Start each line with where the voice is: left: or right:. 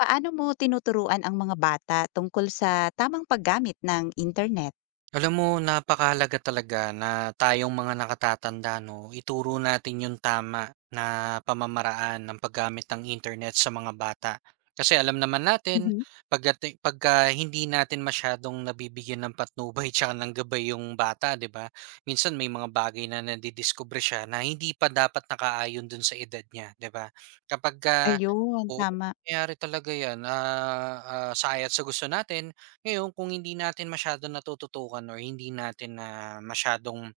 left: Paano mo tinuturuan ang mga bata tungkol sa tamang paggamit ng internet?
right: Alam mo, napakahalaga talaga na tayong mga nakatatanda, no, ituro natin yung tama na pamamaraan ng paggamit ng internet sa mga bata. Kasi alam naman natin,
left: Mhm.
right: pagka hindi natin masyadong nabibigyan ng patnubay tsaka ng gabay yung bata, di ba? Minsan may mga bagay na nadidiscover siya na hindi pa dapat nakaayon dun sa edad niya, di ba? Kapag,
left: Ayun,
right: oo,
left: tama.
right: nangyayari talaga yan, sa gusto natin, ngayon kung hindi natin masyado natututukan or hindi natin na masyadong,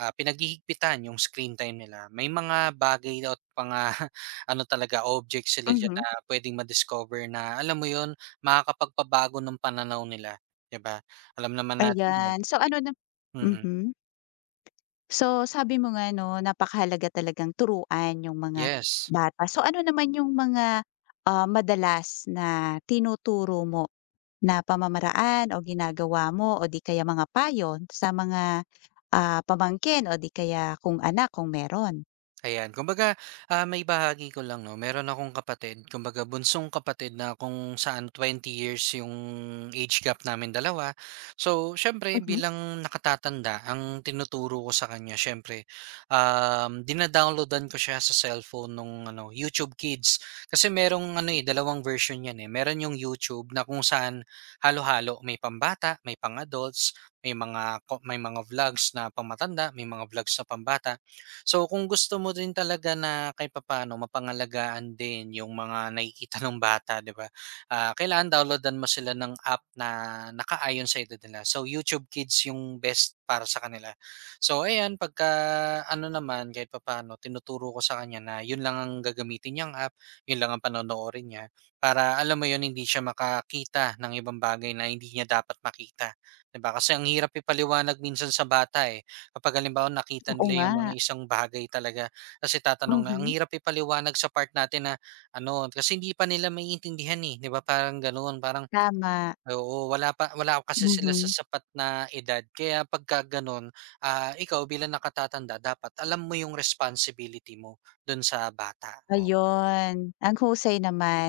right: pinaghihigpitan yung screen time nila, may mga bagay at mga ano talaga, objects sila diyan na
left: Mhm,
right: puwedeng madiscover na alam mo yun, makakapagpabago ng pananaw nila, 'di ba? Alam naman natin yan.
left: ayan. So ano na.
right: Mm,
left: Mhm. So sabi mo nga 'no, napakahalaga talagang turuan yung mga
right: yes.
left: bata. So ano naman yung mga, madalas na tinuturo mo na pamamaraan o ginagawa mo o di kaya mga payo sa mga, pamangkin o di kaya kung anak kung meron?
right: Ayan, kumbaga, maibahagi ko lang 'no, meron akong kapatid, kumbaga bunsong kapatid na kung saan 20 years yung age gap namin dalawa. So, siyempre
left: Mhm,
right: bilang nakatatanda ang tinuturo ko sa kanya siyempre, dina ko siya sa cellphone nung ano, YouTube Kids. Kasi merong ano, eh, dalawang version yan, eh. Meron yung YouTube na kung saan halo-halo, may pambata, may pang-adults, may mga vlogs na pambata. So kung gusto mo din talaga na kahit papaano mapangalagaan din yung mga nakikita ng bata, 'di ba? Ah, kailangan downloadan mo sila ng app na nakaayon sa edad nila. So YouTube Kids yung best para sa kanila. So ayan, pagka ano naman kahit papano tinuturo ko sa kanya na yun lang ang gagamitin niyang app, yun lang ang panonoorin niya para alam mo yun hindi siya makakita ng ibang bagay na hindi niya dapat makita. 'Di ba? Kasi ang hirap ipaliwanag minsan sa bata eh. Kapag halimbawa nakita
left: oo
right: nila
left: nga.
right: yung mga isang bagay talaga, kasi tatanong na, ang
left: Mhm.
right: hirap ipaliwanag sa part natin na ano, kasi hindi pa nila maiintindihan, eh, 'di ba parang gano'n. Parang
left: Tama.
right: oo, wala kasi sila sa
left: Mhm.
right: sapat na edad kaya pagka gano'n, ikaw bilang nakatatanda dapat alam mo yung responsibility mo dun sa bata.
left: Ayun, ang husay naman.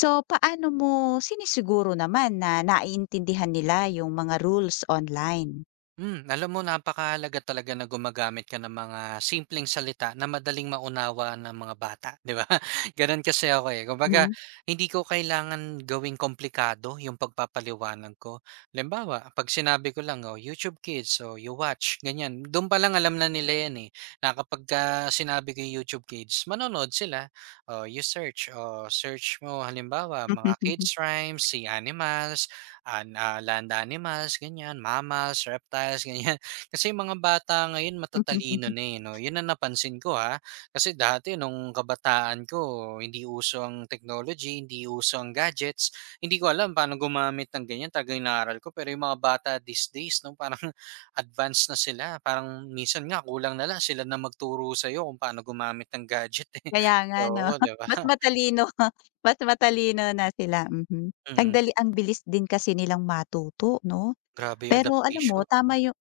left: So, paano mo sinisiguro naman na naiintindihan nila yung mga rules online?
right: Hmm, alam mo napakahalaga talaga na gumagamit ka ng mga simpleng salita na madaling maunawa ng mga bata, 'di ba? Gano'n kasi ako, eh. Kumbaga,
left: Mhm.
right: hindi ko kailangan gawing komplikado yung pagpapaliwanag ko. Halimbawa, 'pag sinabi ko lang, oh, YouTube Kids, o you watch, ganyan. Do'n pa lang alam na nila 'yan, eh, na kapagka sinabi ko yung YouTube Kids, manonood sila. Oh, you search, oh, search mo halimbawa mga kids rhymes, si animals, land animals, ganyan, mammals, reptiles, ganyan. Kasi yung mga bata ngayon matatalino na, eh, 'no? Yun ang napansin ko, ha? Kasi dati nung kabataan ko, hindi uso ang technology, hindi uso ang gadgets. Hindi ko alam paano gumamit ng ganyan, talagang inaaral ko. Pero yung mga bata these days, 'no, parang advanced na sila. Parang minsan nga kulang na lang sila na magturo sa'yo kung paano gumamit ng gadget, eh.
left: Kaya nga 'no,
right: Oo, 'di ba?
left: mas matalino mas matalino na sila, mhm. Ang
right: Mm,
left: dali, ang bilis din kasi nilang matuto 'no?
right: grabe yung
left: Pero alam mo,
right: adaptation.
left: tama yung.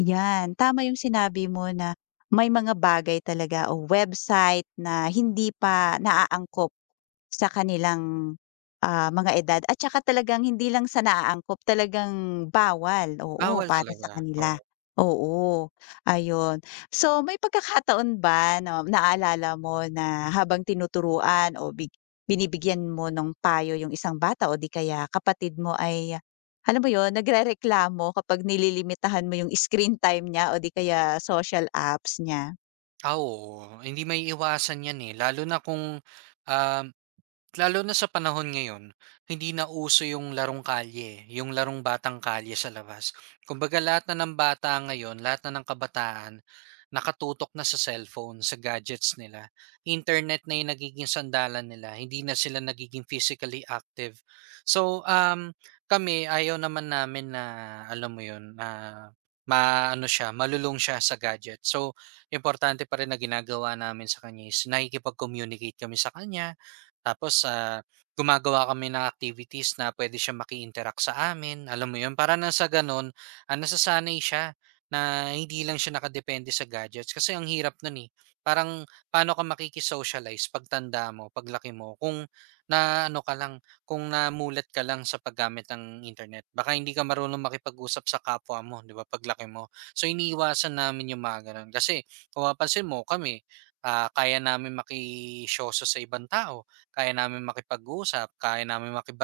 left: Yan, tama yung sinabi mo na may mga bagay talaga o website na hindi pa naaangkop sa kanilang, mga edad at saka talagang hindi lang sa naaangkop, talagang bawal, oo,
right: Bawal
left: para sa
right: talaga.
left: kanila. Oo, ayun. So, may pagkakataon ba na naalala mo na habang tinuturuan o binibigyan mo ng payo yung isang bata o di kaya kapatid mo ay alam mo 'yun, nagrereklamo kapag nililimitahan mo yung screen time niya o di kaya social apps niya.
right: Ah, oo, hindi maiiwasan 'yan, eh, lalo na kung, um, lalo na sa panahon ngayon, hindi na uso yung larong kalye, yung larong batang kalye sa labas. Kumbaga lahat na ng bata ngayon, lahat na ng kabataan, nakatutok na sa cellphone, sa gadgets nila. Internet na yung nagiging sandalan nila, hindi na sila nagiging physically active. So, kami, ayaw naman namin na, alam mo yun, na maano siya, malulong siya sa gadget. So, importante pa rin na ginagawa namin sa kanya is nakikipag-communicate kami sa kanya, tapos, gumagawa kami ng activities na pwede siya maki-interact sa amin, alam mo 'yun? Para na sa gano'n, nasasanay siya na hindi lang siya nakadepende sa gadgets kasi ang hirap no'n, eh. Parang paano ka makiki-socialize pagtanda mo, paglaki mo kung naano ka lang, kung namulat ka lang sa paggamit ng internet. Baka hindi ka marunong makipag-usap sa kapwa mo, 'di ba, paglaki mo. So, iniiwasan namin yung mga gano'n kasi kung mapapansin mo kami, kaya namin makisyoso sa ibang tao kaya namin makipag-usap, kaya namin maki.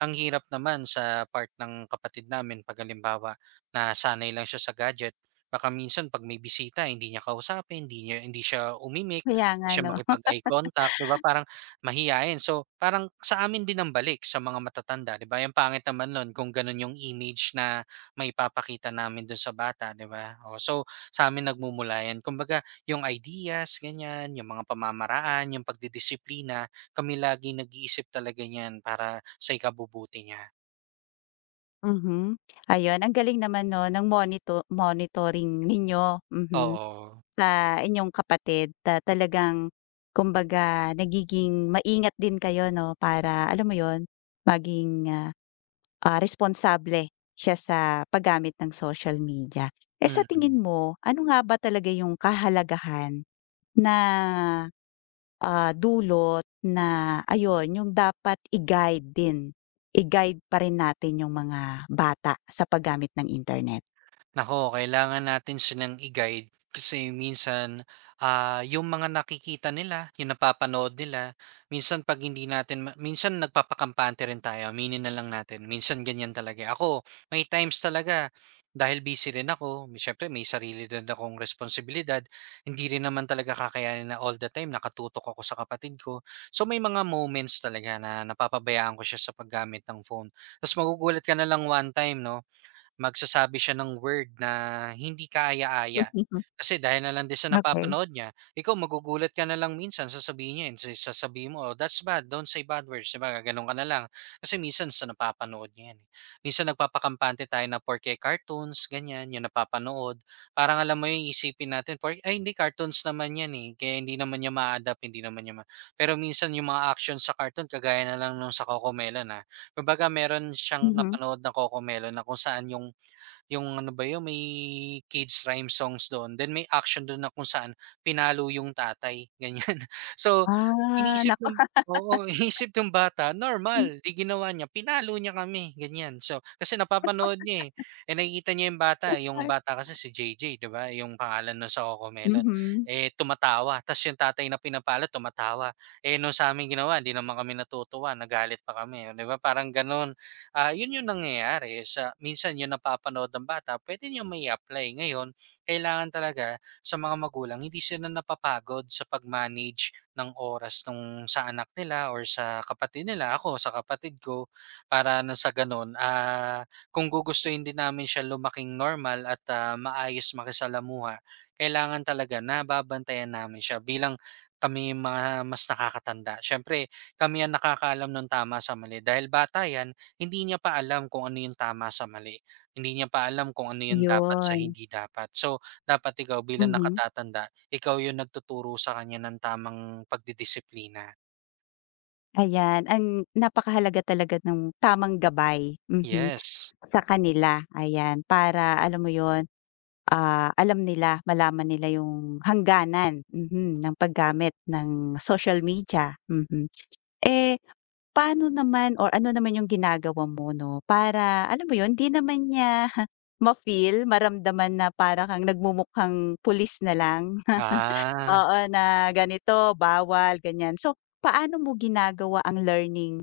right: Ang hirap naman sa part ng kapatid namin 'pag halimbawa, nasanay lang siya sa gadget. Baka minsan 'pag may bisita hindi niya kausapin, hindi siya umimik,
left: Kaya
right: hindi
left: nga
right: siya
left: 'no.
right: makipag-eye contact, 'di ba, parang mahiyain. So, parang sa amin din ang balik sa mga matatanda, 'di ba? Yung pangit naman nun kung ganun yung image na may papakita namin dun sa bata, 'di ba? O so, sa amin nagmumula yan. Kumbaga yung ideas, ganyan, yung mga pamamaraan, yung pagdidisiplina kami laging nag-iisip talaga niyan para sa ikabubuti niya,
left: Mhm. Ayun, ang galing naman 'no ng monitoring ninyo, mhm,
right: oo,
left: sa inyong kapatid na talagang kumbaga nagiging maingat din kayo 'no para alam mo yon maging, responsable siya sa paggamit ng social media. Eh, sa tingin
right: mm.
left: mo, ano nga ba talaga yung kahalagahan na dulot na ayun, yung dapat i-guide pa rin natin yung mga bata sa paggamit ng internet.
right: Nako kailangan natin silang i-guide kasi minsan, yung mga nakikita nila, yung napapanood nila, minsan 'pag hindi natin ma minsan nagpapakampante rin tayo, aminin na lang natin. Minsan ganyan talaga, eh. Ako, may times talaga dahil busy rin ako, siyempre may sarili rin akong responsibilidad, hindi rin naman talaga kakayanin na all the time nakatutok ako sa kapatid ko. So, may mga moments talaga na napapabayaan ko siya sa paggamit ng phone. Ta's magugulat ka na lang one time 'no, magsasabi siya ng word na hindi kaaya-aya.
left: Mhm.
right: Kasi dahil na lang din sa
left: Okey.
right: napapanood niya, ikaw magugulat ka na lang minsan sasabihin niya yun, sa sasabihin mo, "Oh, that's bad, don't say bad words." 'Di ba, ka na lang. Kasi minsan sa napapanood niya yan, eh. Minsan nagpapakampante tayo na porke cartoons, ganyan, yung napapanood. Parang alam mo yung isipin natin porke, "Ay hindi, cartoons naman yan, eh, kaya hindi naman niya ma adapt hindi naman niya ma." Pero minsan yung mga action sa cartoon kagaya na lang nung sa Cocomelon, ah. Kumbaga meron siyang
left: Mhm.
right: napanood na Cocomelon na kung saan yung ano ba yun, may kids rhyme songs doon, then may action do'n na kung saan pinalo yung tatay, ganyan. So,
left: Ah,
right: iniisip
left: naku.
right: nung oo, iniisip nung bata normal, 'di ginawa niya, pinalo niya kami, ganyan. So, kasi napapanood niya, eh, eh, nakikita niya yung
left: Ay.
right: bata kasi si JJ, 'di ba, yung pangalan nun sa Cocomelon,
left: Mhm.
right: eh, tumatawa ta's yung tatay na pinapalo tumatawa. Eh, nung sa amin ginawa hindi naman kami natutuwa, nagalit pa kami, 'di ba, parang gano'n. Ah, yun yung nangyayari sa minsan yun napapanood ng bata puwede niyang may apply. Ngayon, kailangan talaga sa mga magulang hindi sila napapagod sa pag-manage ng oras nung sa anak nila or sa kapatid nila, ako sa kapatid ko, para na sa gano'n, kung gugustuhin din namin siya lumaking normal at, maayos makisalamuha, kailangan talaga na babantayan namin siya bilang kami yung mga mas nakakatanda. Siyempre, kami ang nakakaalam ng tama sa mali dahil bata 'yan. Hindi niya pa alam kung ano yung tama sa mali. Hindi niya pa alam kung ano yung dapat sa
left: Yun,
right: hindi dapat. So, dapat ikaw bilang
left: mhm.
right: nakatatanda, ikaw yung nagtuturo sa kanya ng tamang pagdidisiplina.
left: Ayan, ang napakahalaga talaga ng tamang gabay, mhm,
right: Yes.
left: sa kanila, ayan. Para alam mo yun, malaman nila yung hangganan, mhm, ng paggamit ng social media, mhm. Eh. Paano naman or ano naman yung ginagawa mo 'no, para alam mo yun, di naman niya ma-feel, maramdaman na para kang nagmumukhang pulis na lang,
right: Ah.
left: oo, na ganito, bawal, ganyan. So, paano mo ginagawa ang learning,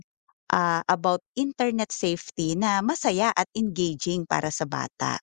left: about internet safety na masaya at engaging para sa bata?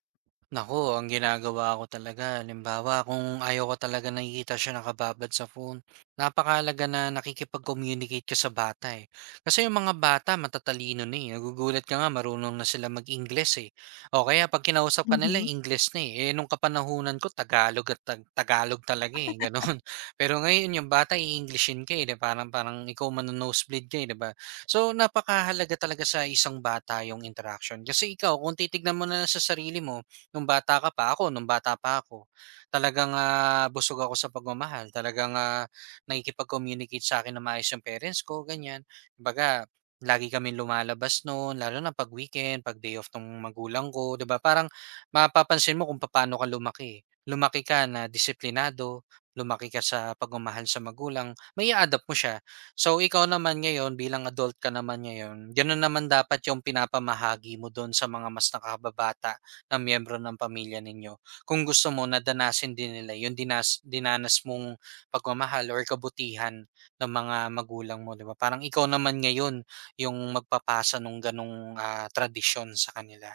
right: Nako ang ginagawa ko talaga, halimbawa kung ayaw ko talaga nakikita siya nakababad sa phone, napakahalaga na nakikipag-communicate ka sa bata eh. Kasi yung mga bata matatalino na eh, nagugulat ka nga marunong na sila mag-Ingles eh. O kaya pag kinausap ka nila,
left: Mhm.
right: Ingles na eh. Eh nung kapanahunan ko, Tagalog at Tagalog talaga eh, ganon. Pero ngayon yung bata, i-Englishin ka eh, 'di ba? Parang, parang ikaw manonosebleed ka eh, 'di ba? So napakahalaga talaga sa isang bata yung interaction. Kasi ikaw, kung titignan mo na sa sarili mo, nung bata pa ako, talagang, busog ako sa pagmamahal. Talagang, nakikipag-communicate sa akin ng maayos yung parents ko, ganyan. Baga, lagi kami lumalabas noon lalo na 'pag weekend, 'pag day off ng magulang ko, 'di ba? Parang mapapansin mo kung paano ka lumaki. Lumaki ka na disiplinado, lumaki ka sa pagmamahal sa magulang, may a adapt mo siya. So, ikaw naman ngayon bilang adult ka naman ngayon, gano'n naman dapat yung pinapamahagi mo do'n sa mga mas nakakababata na miyembro ng pamilya ninyo. Kung gusto mo nadanasin din nila yung dinanas mong pagmamahal or kabutihan ng mga magulang mo, 'di ba? Parang ikaw naman ngayon yung magpapasa nung ganong, tradisyon sa kanila.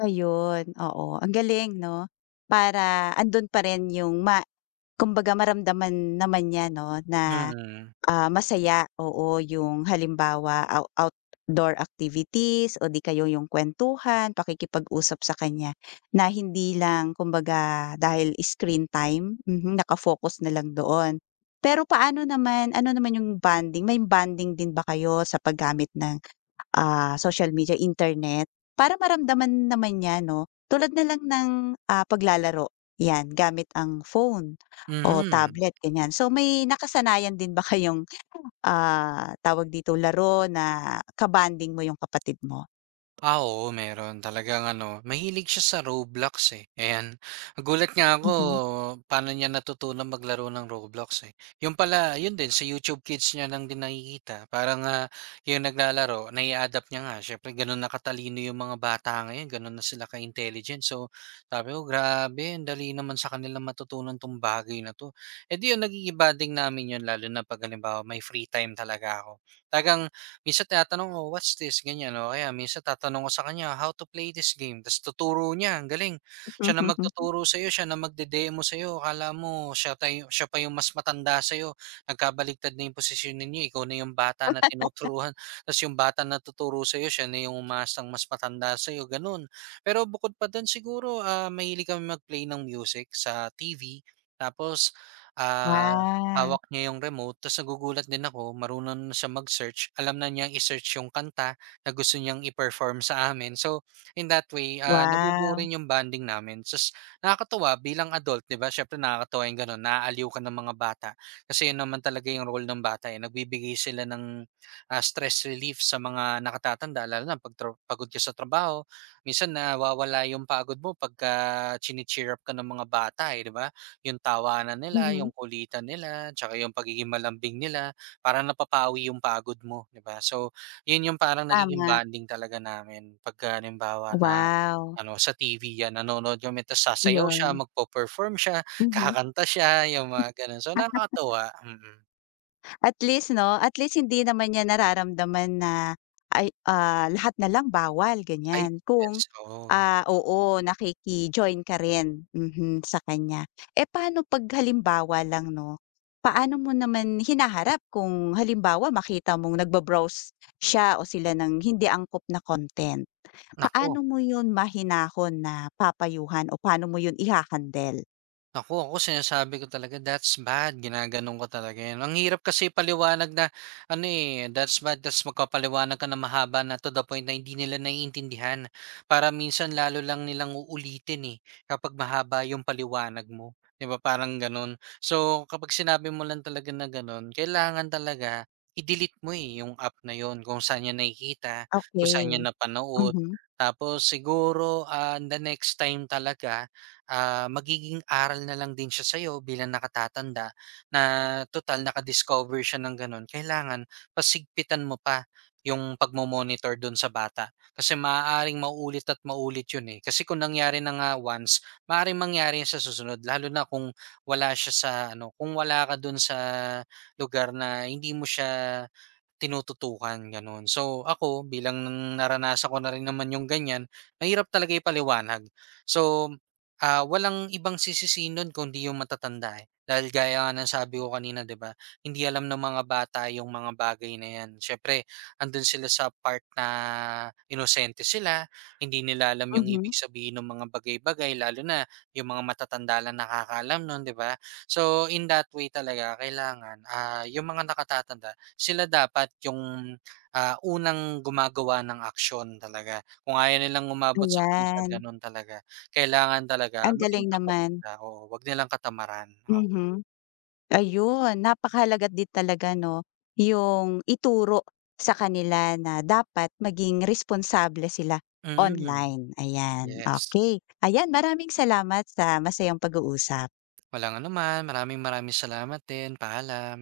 left: Ayun, oo, ang galing 'no, para andun pa rin yung ma, kumbaga maramdaman naman niya 'no, na.
right: Mm,
left: Ah, masaya, oo, yung halimbawa outdoor activities o di kaya yung kuwentuhan, pakikipag-usap sa kanya na hindi lang kumbaga dahil screen time, mhm, naka na lang doon. Pero paano naman, ano naman yung bonding, may bonding din ba kayo sa paggamit ng, social media, internet? Para maramdaman naman niya 'no, tulad na lang ng, paglalaro, 'yan, gamit ang phone o
right: mhm.
left: tablet, ganyan. So, may nakasanayan din ba kayong. Tawag dito, laro na kabanding mo yung kapatid mo?
right: Ah, oo meron. Talagang ano, mahilig siya sa Roblox, eh, ayan. Nagulat nga ako
left: Mhm.
right: paano niya natutunang maglaro ng Roblox, eh. Yung pala, yun din sa YouTube Kids niya lang din nakikita. Parang, yung naglalaro nai-a-adapt niya nga siyempre gano'n na katalino yung mga bata ngayon, gano'n na sila ka-intelligent. So, sabi ko, "Grabe ang dali naman sa kanila matutunan 'tong bagay na 'to." Eh, di yun nagiging namin yun lalo na 'pag halimbawa may free time talaga ako. Tagang minsan tinatanong ko, "What's this?" ganyan o kaya minsan tatanong ko sa kanya, "How to play this game?" Ta's tuturo niya, ang galing. Siya na magtuturo sa'yo, siya na magde-demo sa'yo, akala mo siya tay siya pa yung mas matanda sa'yo, nagkabaligtad na yung posisyon ninyo, ikaw na yung bata na tinuturuan, ta's yung bata na tuturo sa'yo siya na yung umaasang mas matanda sa'yo, gano'n. Pero bukod pa do'n siguro, mahilig kami mag-play ng music sa TV tapos, ah
left: Ah,
right: Hawak niya yung remote ta's nagugulat din ako marunong na siya mag-search, alam na niyang i-search yung kanta na gusto niyang i-perform sa amin. So, in that way, nabubuo
left: wow.
right: rin yung bonding namin ta's nakakatuwa bilang adult 'di ba siyempre nakakatuwa yung gano'n, naaaliw ka ng mga bata kasi yun naman talaga yung role ng bata, eh, nagbibigay sila ng, stress relief sa mga nakatatanda lalo na 'pag pagod ka sa trabaho. Minsan nawawala yung pagod mo pagka chini-cheer up ka ng mga bata, eh, 'di ba? Yung tawanan nila, yung
left: Mhm.
right: kulitan nila, tsaka yung pagiging malambing nila, parang napapawi yung pagod mo, 'di ba? So, yun yung parang nagiging
left: Tama,
right: bonding talaga namin pagka halimbawa na
left: wow,
right: ano, sa TV 'yan, nanonood kami tapos sasayaw siya,
left: iyon.
right: magpe-perform siya,
left: Mhm.
right: kakanta siya, yung mga gano'n. So, nakakatuwa, mm. Mm.
left: At least 'no, at least hindi naman niya nararamdaman na ay, lahat na lang bawal
right: Ay,
left: ganyan
right: yes,
left: kung,
right: oo.
left: oo, nakiki-join ka rin, mhm, sa kanya. Eh, paano 'pag halimbawa lang 'no, paano mo naman hinaharap kung halimbawa makita mong nagbabrowse siya o sila ng hindi angkop na content?
right: Naku.
left: Paano mo 'yun mahinahon na papayuhan o paano mo 'yun iha, okay.
right: Naku, ako sinasabi ko talaga, "That's bad." Ginaganon ko talaga 'yan. Ang hirap kasi paliwanag na ano, eh, that's bad ta's magpapaliwanag ka ng mahaba na to the point na hindi nila naiintindihan. Para minsan lalo lang nilang uulitin, eh, kapag mahaba yung paliwanag mo, 'di ba, parang gano'n. So, kapag sinabi mo lang talaga na gano'n, kailangan talaga i-delete mo, eh, yung app na yon kung saan niya nakikita, kung saan niya
left: Okey.
right: napanood.
left: Mhm,
right: Tapos siguro, the next time talaga magiging aral na lang din siya sa'yo bilang nakatatanda na tutal naka-discover siya ng gano'n, kailangan pasigpitan mo pa yung pagmo-monitor do'n sa bata. Kasi maaaring maulit at maulit 'yun, eh. Kasi kung nangyari na nga once, maaaring mangyari 'yun sa susunod lalo na kung wala siya sa ano, kung wala ka do'n sa lugar na hindi mo siya tinututukan gano'n. So ako bilang naranasan ko na rin naman yung ganyan, mahirap talaga ipaliwanag. So, walang ibang sisisinon nun kundi yung matatanda, eh. Dahil gaya nga ng sabi ko kanina 'di ba, hindi alam ng mga bata yung mga bagay na yan. Siyempre andun sila sa part na inosente sila, hindi nila alam yung ibig
left: mhm,
right: sabihin ng mga bagay-bagay lalo na yung mga matatanda lang nakakaalam nun 'di ba? So in that way talaga kailangan, yung mga nakatatanda sila dapat yung, unang gumagawa ng aksyon talaga. Kung ayaw nilang umabot sa point na
left: ayan.
right: gano'n talaga, kailangan talaga
left: Ang
right: maging
left: galing
right: patok
left: naman.
right: sila, oo, wag nilang katamaran, oo.
left: Mhm. Ayun, napakahalaga din talaga 'no, yung ituro sa kanila na dapat maging responsable sila
right: Mm,
left: online, ayan.
right: yes.
left: Okey, ayan, maraming salamat sa masayang pag-uusap.
right: Walang anuman, maraming maraming salamat din, paalam.